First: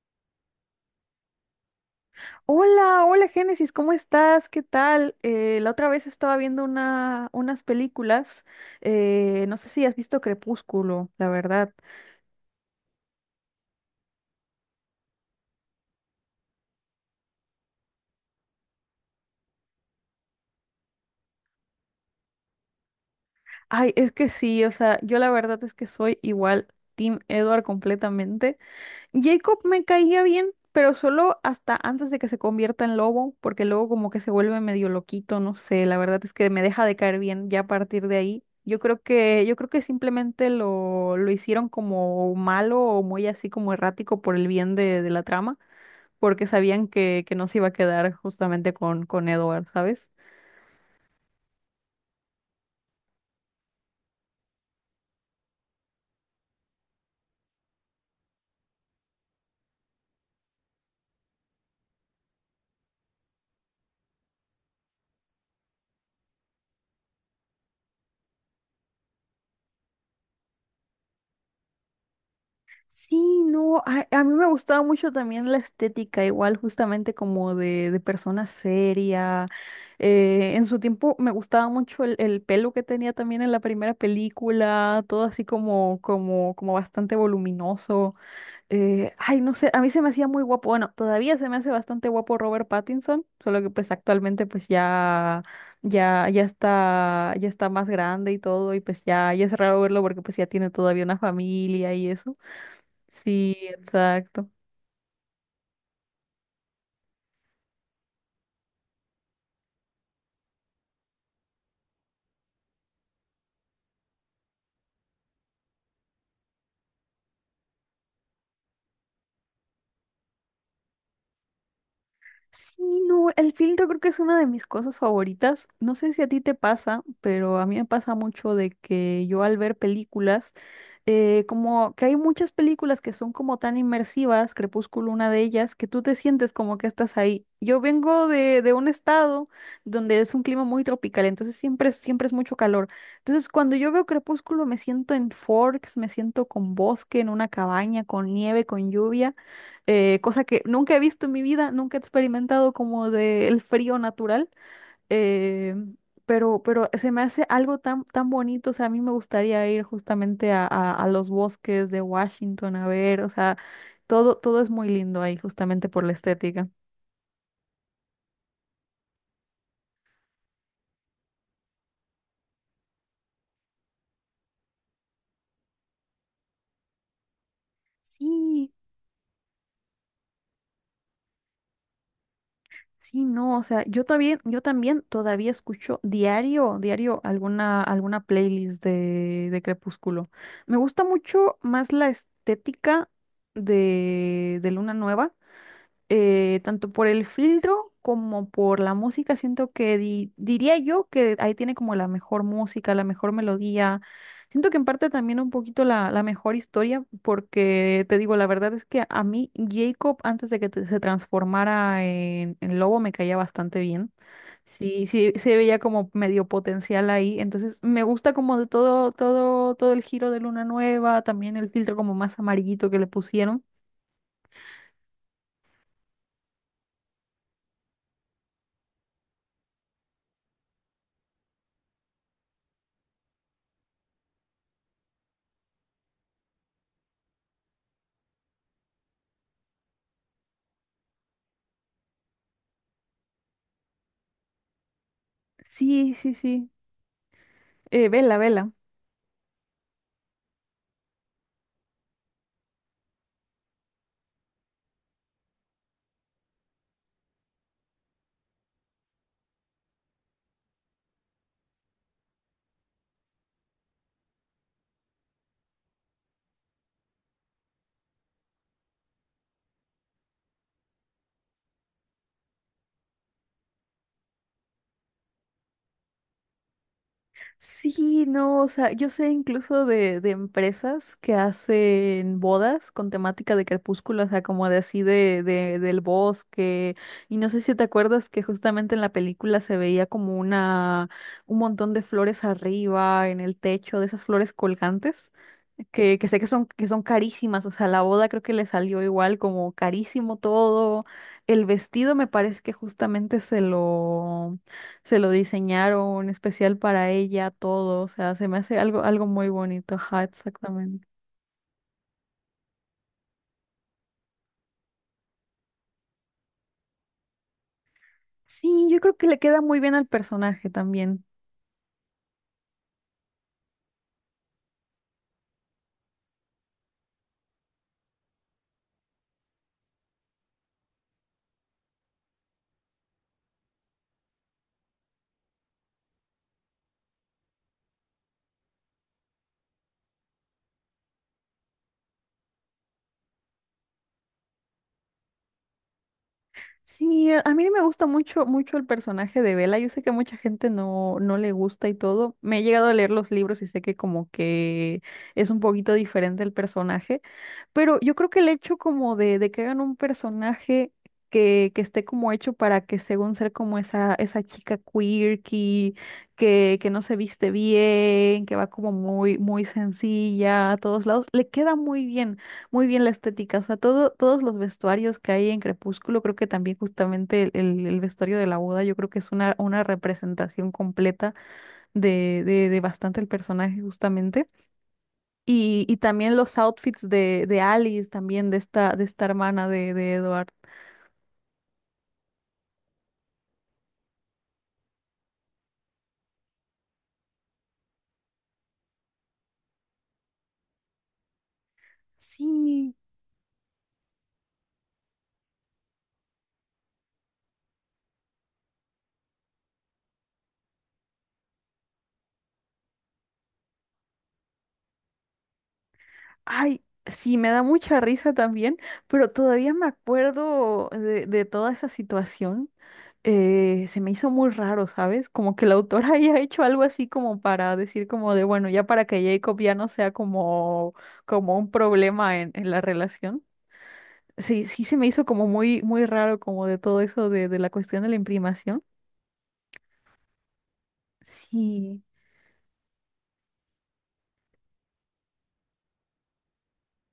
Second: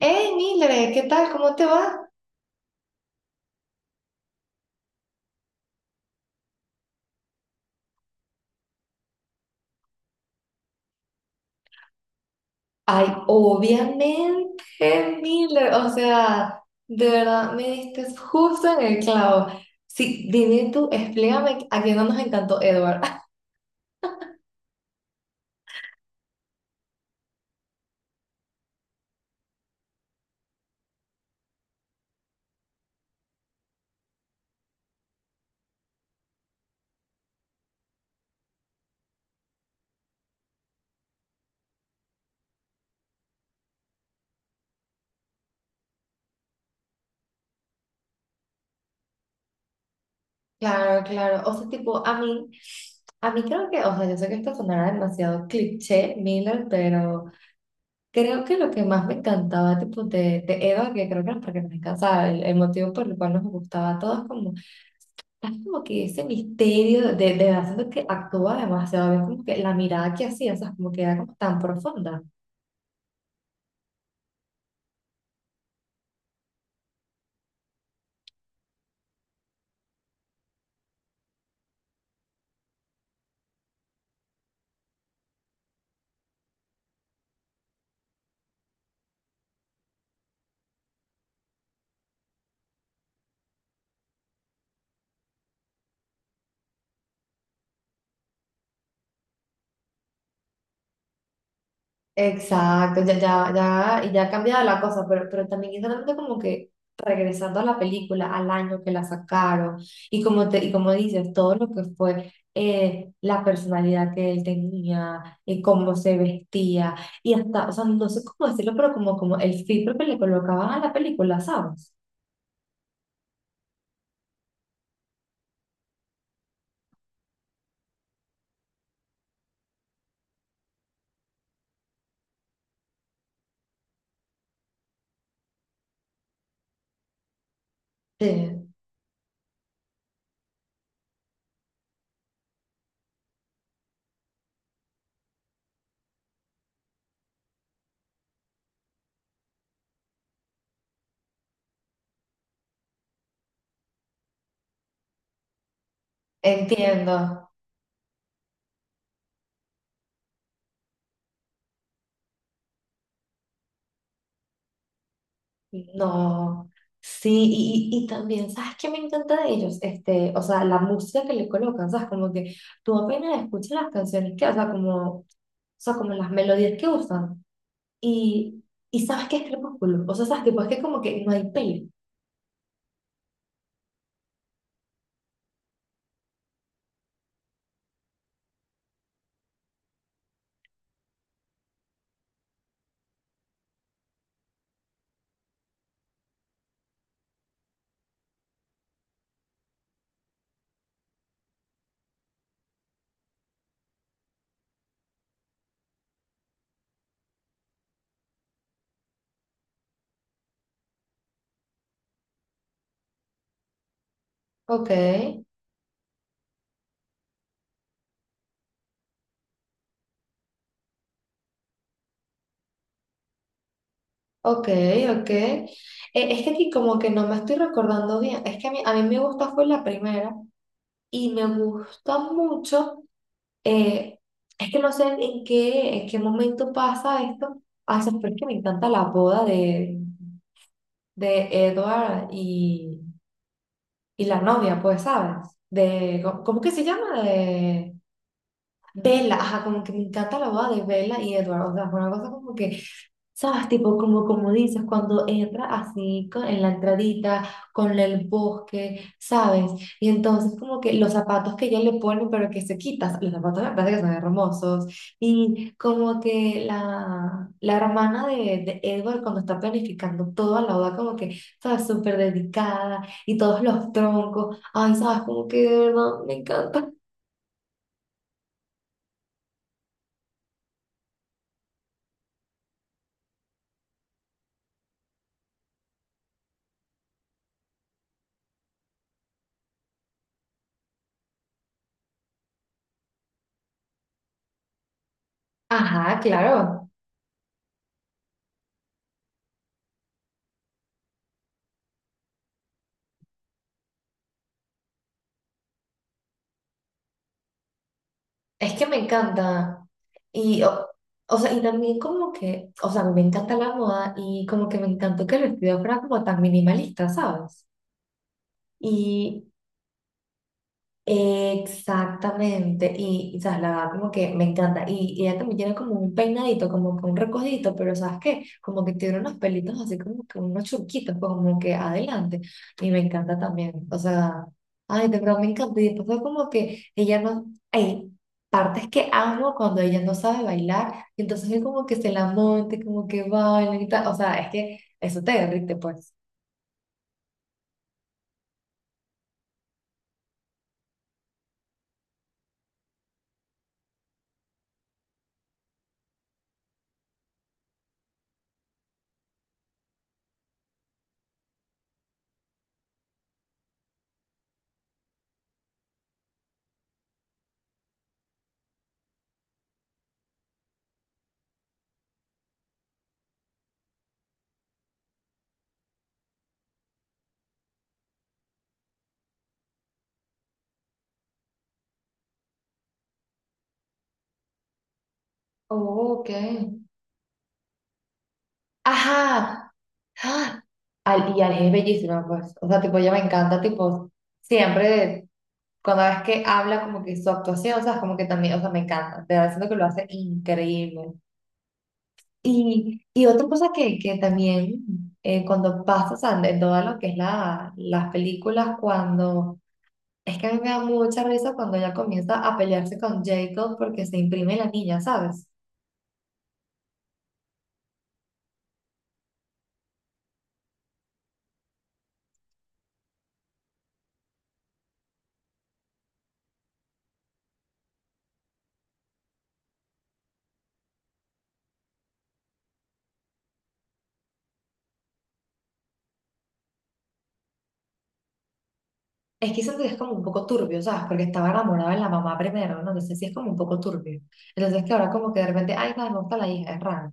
Hey, Mile, ¿qué tal? ¿Cómo te va? Hola, hola Génesis, ¿cómo estás? ¿Qué tal? La otra vez estaba viendo unas películas, no sé si has visto Crepúsculo, la verdad. Ay, obviamente, Mile, o sea, de verdad me diste justo en el clavo. Sí, dime tú, explícame a quién no nos encantó Edward. Ay, es que sí, o sea, yo la verdad es que soy igual Team Edward completamente. Jacob me caía bien, pero solo hasta antes de que se convierta en lobo, porque luego como que se vuelve medio loquito, no sé, la verdad es que me deja de caer bien ya a partir de ahí. Yo creo que simplemente lo hicieron como malo o muy así como errático por el bien de la trama, porque sabían que no se iba a quedar justamente con Edward, ¿sabes? Claro, claro, o sea, tipo, a mí creo que, o sea, yo sé que esto sonará demasiado cliché, Miller, pero creo que lo que más me encantaba, tipo, de Edward, que creo que era porque nos encantaba, el motivo por el cual nos gustaba a todos, como. Es como que ese misterio de haciendo que actúa demasiado bien, como que la mirada que hacía, o sea, como que era como tan profunda. Sí, no, a mí me gustaba mucho también la estética, igual justamente como de persona seria. En su tiempo me gustaba mucho el pelo que tenía también en la primera película, todo así como bastante voluminoso. No sé, a mí se me hacía muy guapo. Bueno, todavía se me hace bastante guapo Robert Pattinson, solo que pues actualmente pues ya está más grande y todo, y pues ya es raro verlo porque pues ya tiene todavía una familia y eso. Exacto, ya, ya, Sí, ya, y ya ha exacto. cambiado la cosa, pero también exactamente como que regresando a la película, al año que la sacaron, y como te, y como dices, todo lo que fue la personalidad que él tenía, y cómo se vestía, y hasta, o sea, no sé cómo decirlo, pero como, como el filtro que le colocaban a la película, ¿sabes? Sí, no, el filtro creo que es una de mis cosas favoritas. No sé si a ti te pasa, pero a mí me pasa mucho de que yo al ver películas, como que hay muchas películas que son como tan inmersivas, Crepúsculo una de ellas, que tú te sientes como que estás ahí. Yo vengo de Sí, un estado donde es un clima muy tropical, entonces siempre, siempre es mucho calor. Entonces cuando yo veo Crepúsculo me siento en Forks, me siento con bosque, en una cabaña, con nieve, con lluvia. Cosa que nunca he visto en mi vida, nunca he experimentado como del frío natural, eh, pero se me hace entiendo. algo tan, tan bonito, o sea, a mí me gustaría ir justamente a, a los bosques de Washington a ver, o sea, todo, todo es muy lindo ahí justamente por la estética. No, sí, y, y también, ¿sabes qué me encanta de ellos? Este, o sea, la música que le colocan, ¿sabes? Como que tú apenas escuchas las canciones que, o sea, como las melodías que usan, y, Sí. y sabes que es Crepúsculo, o sea, sabes, tipo, es que como que no hay peli. Sí, no, o sea, yo también todavía escucho diario, diario alguna, alguna playlist de Crepúsculo. Me gusta mucho más la estética de Luna Nueva, tanto por el filtro como por la música, siento que diría yo que ahí tiene como la mejor música, la mejor melodía. Siento que en parte también un poquito la mejor historia, porque te digo, la verdad es que a mí Jacob, antes de que se transformara en lobo, me caía bastante bien. Ok, Sí, sí, se veía como medio potencial ahí. Entonces, me gusta como de todo, todo el giro de Luna Nueva, también el filtro como más amarillito que le pusieron. ok, ok. Es que aquí como que no me estoy recordando bien, es que a mí me gusta fue la primera, y me gusta mucho. Eh, es que no sé en qué momento pasa esto. Ah, ¿sabes por qué me encanta la boda de Edward y la novia, pues, ¿sabes? Sí, De, sí, ¿cómo cómo sí. que se llama? De Vela, vela. Bella. Ajá, como que me encanta la boda de Bella y Edward. O sea, fue una cosa como que. ¿Sabes? Tipo, como, como dices, cuando entra así en la entradita, con el bosque, ¿sabes? Y entonces como que los zapatos que ya le ponen, pero que se quitas, los zapatos me parece que son hermosos. Y como que la hermana de Edward cuando está planificando todo a la boda, como que, ¿sabes? Súper dedicada y todos los troncos. Ay, ¿sabes? Como que de verdad me encanta. Sí, no, o sea, yo sé incluso de empresas que hacen bodas con temática de crepúsculo, o sea, como de así de, del bosque. Y no sé si te acuerdas que justamente en la película se veía como una, un montón de flores arriba, en el techo, de esas flores colgantes, Ajá, que sé que claro. son carísimas, o sea, la boda creo que le salió igual, como carísimo todo. El vestido me parece que justamente se lo, se lo diseñaron especial para ella, todo, o sea, se me hace Es que me algo, algo muy encanta. bonito, ajá, Y, exactamente. o sea, y también como que, o sea, me encanta la moda y como que me encantó que el vestido fuera como tan minimalista, ¿sabes? Sí, yo creo que le Y queda muy bien al personaje también. exactamente, y, sabes, la verdad como que me encanta, y ella también tiene como un peinadito, como que un recogidito, pero ¿sabes qué? Como que tiene unos pelitos así como que unos churquitos, pues, como que adelante, y me encanta también, o sea, ay, de verdad me encanta, y después fue como que ella no, hay partes que amo cuando ella no sabe bailar, y entonces es como que se la monte, como que baila y tal, o sea, es que eso te derrite, pues. Sí, a mí me gusta mucho, mucho el personaje de Bella. Yo sé que a mucha gente no, no le gusta y todo. Me he llegado a leer los libros y sé que como que es un poquito diferente el personaje, pero yo creo que el hecho como de que hagan un personaje que esté como hecho para que según ser como esa chica quirky, que no se viste bien, que va como muy, muy sencilla a todos lados, le queda muy bien, muy bien la estética, o sea, todo, todos los vestuarios que hay en Crepúsculo, creo que también justamente el vestuario de la boda, yo creo que es una representación completa de bastante el personaje justamente. Y Oh, también los ok. outfits de Alice, también de esta hermana Ajá, de Edward. ¡ah! Al, y Ali es bellísima, pues. O sea, tipo, ella me encanta, tipo, siempre, cuando ves que habla, como que su actuación, o sea, es como que también, o sea, me encanta. Te da siento que lo hace increíble. Sí, Y otra cosa que también, cuando pasa, o sea, en todo lo que es la, las películas, cuando, es que a mí me da mucha risa cuando ella comienza a pelearse con Jacob porque se imprime la niña, ¿sabes? ay, sí, me da mucha risa también, pero todavía me acuerdo de toda esa situación. Se me hizo muy raro, ¿sabes? Como que la autora haya hecho algo así como para decir como de, bueno, ya para que Jacob ya no sea como, como un problema en la relación. Sí, sí se me hizo como muy, muy raro como de todo eso de la cuestión de la imprimación. Es que siento que es como un poco turbio, ¿sabes? Porque estaba enamorada de Sí. la mamá primero, ¿no? Entonces sí es como un poco turbio. Entonces que ahora como que de repente, ay, no, me gusta la hija, es raro.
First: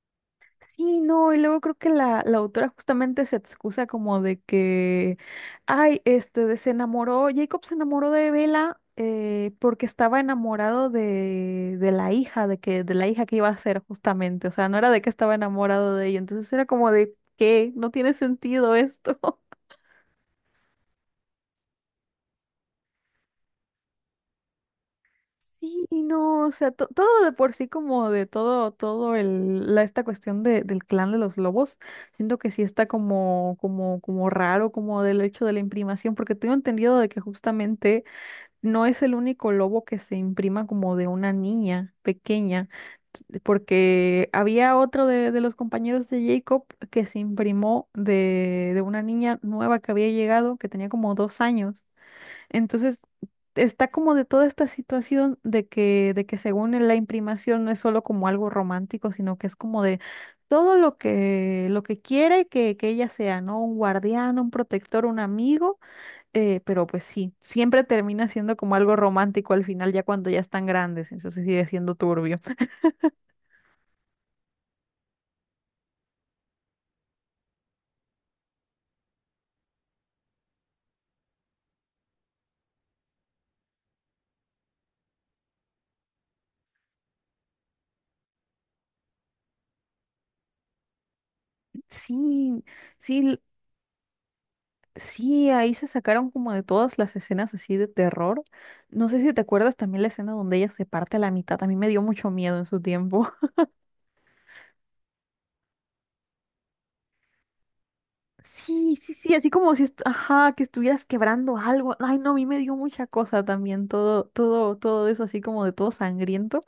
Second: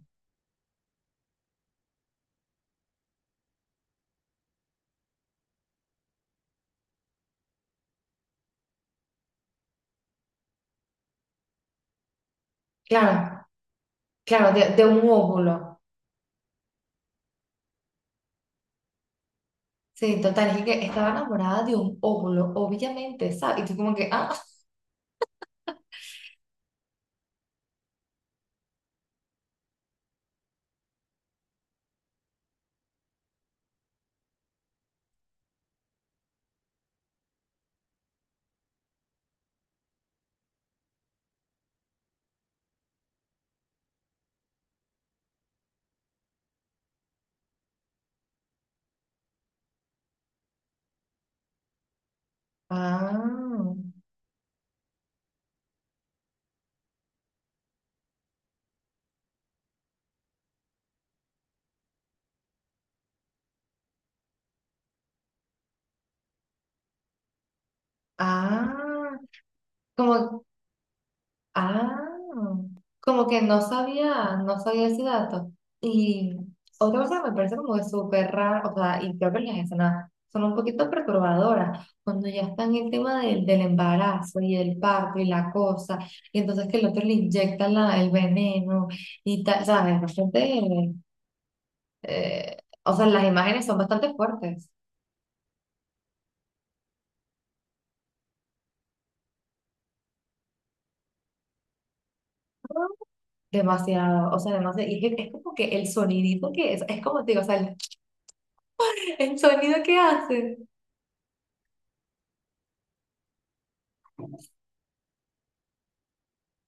Sí, no, y luego creo que la autora justamente se excusa como de que, ay, este, se enamoró, Jacob se enamoró de Bella, porque estaba enamorado de la hija, de que, de la Claro, hija que iba a ser justamente, o claro, sea, no de era un de que estaba óvulo. enamorado de ella, entonces era como de, ¿qué? No tiene sentido esto. Sí, total, es que estaba enamorada de un óvulo, obviamente, ¿sabes? Y tú como que, ah, Sí, no, o sea, todo de por sí como de todo, todo el, la, esta cuestión del clan de los lobos, siento que sí está como, como, como raro, como del hecho de la imprimación, porque tengo entendido de que justamente no es el único lobo que se imprima como de una niña pequeña, porque había otro de los compañeros de Jacob que se imprimó de una niña nueva que había llegado, que tenía como 2 años. Entonces, ah, está como de toda esta situación de que según en la imprimación no es solo como algo romántico, sino que es como de todo lo que quiere que ella sea, ¿no? Un guardián, un protector, un amigo, pero pues sí, siempre termina siendo como algo ah. romántico al final, ya cuando ya Como, están grandes, entonces sigue siendo ah, turbio. como que no sabía, no sabía ese dato. Y otra cosa que me parece como que súper raro, o sea, y creo que las escenas son un poquito perturbadoras, cuando ya están en el tema del, del embarazo y el parto y la cosa, y entonces que el otro le inyecta la, el veneno y tal, ¿sabes? Bastante, eh, Sí, o sea, las sí, imágenes son bastante fuertes. sí, ahí se sacaron como de todas las escenas así de terror. No sé si te acuerdas también la escena donde ella se parte a la mitad. A mí me dio mucho miedo en su tiempo. Demasiado, o sea, demasiado, y es como que el sonidito que es como te digo, o sea, Sí, sí, sí, el así como si, sonido que ajá, que hace. estuvieras quebrando algo. Ay, no, a mí me dio mucha cosa también, todo, todo eso así como de todo sangriento.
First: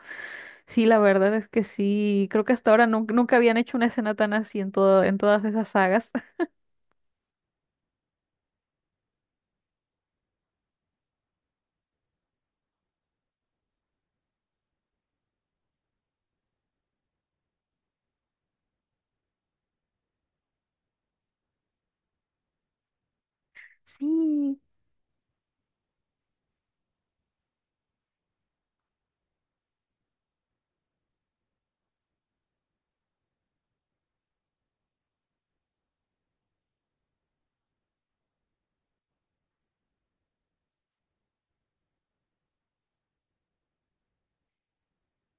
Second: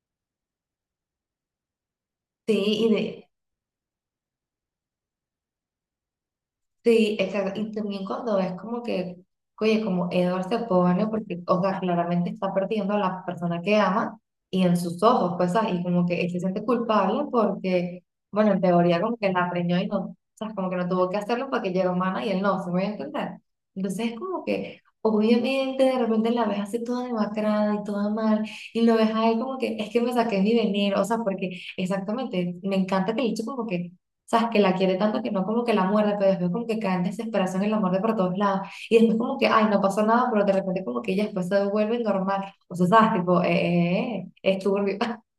Sí, la verdad es que sí, creo que hasta Sí, ahora y de, nunca habían hecho una escena tan así en todo, en todas esas sagas. sí, exacto. Y también cuando es como que, oye, como Edward se pone, porque, o sea, claramente está perdiendo a la persona que ama y en sus ojos, pues, ah, y como que él se siente culpable porque, bueno, en teoría como que la preñó y no, o sea, como que no tuvo que hacerlo porque ella era humana y él no, ¿se me voy a entender? Entonces es como Sí. que, obviamente, de repente la ves así toda demacrada y toda mal y lo ves a él como que, es que me saqué mi venir, o sea, porque exactamente, me encanta que el hecho como que. ¿Sabes? Que la quiere tanto que no como que la muerde, pero después como que cae en desesperación y la muerde por todos lados. Y después como que, ay, no pasó nada, pero de repente como que ella después se devuelve normal. O sea, ¿sabes? Tipo, es turbio.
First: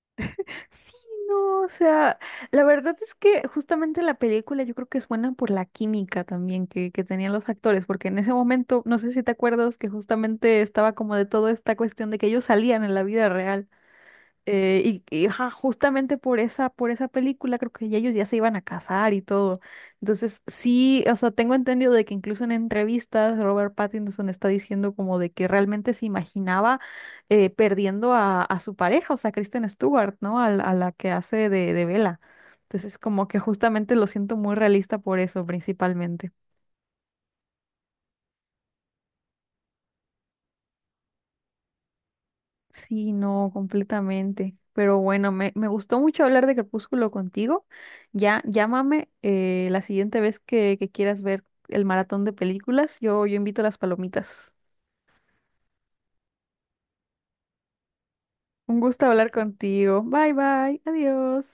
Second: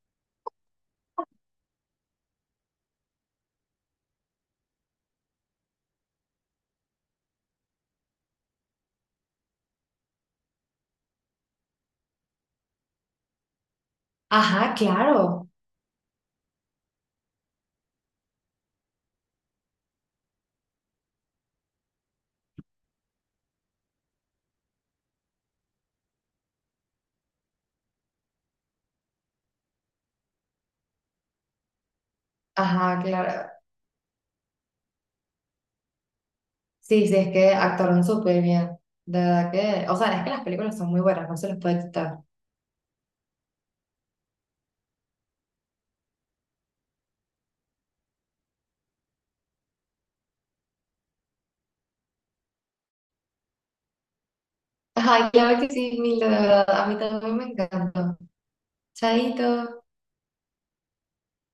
Sí, no, o sea, la verdad es que justamente la película yo creo que es buena por la química también que tenían los actores, porque en ese momento, no sé si te acuerdas que justamente estaba como de toda esta cuestión de que ellos salían en la vida real. Ajá, claro. Ajá, justamente por esa película creo que ya ellos ya se iban a casar y todo. Entonces, sí, o sea, tengo entendido de que incluso en entrevistas Robert Pattinson está diciendo como de que realmente se imaginaba, perdiendo a su pareja, o sea, Kristen Stewart, ¿no? A la que hace de Bella. Entonces, Ajá, como que claro. justamente lo siento muy realista por eso, principalmente. Sí, sí, es que actuaron súper bien. De verdad que, o sea, es que las películas son muy buenas, no se les puede quitar. Sí, no, completamente. Pero bueno, me gustó mucho hablar de Crepúsculo contigo. Ya, llámame, la siguiente vez que quieras ver el maratón de películas. Yo invito las palomitas. Ay, claro que sí, Mil, de verdad, a mí también me encantó. Un gusto hablar Chaito. contigo. Bye, bye. Adiós.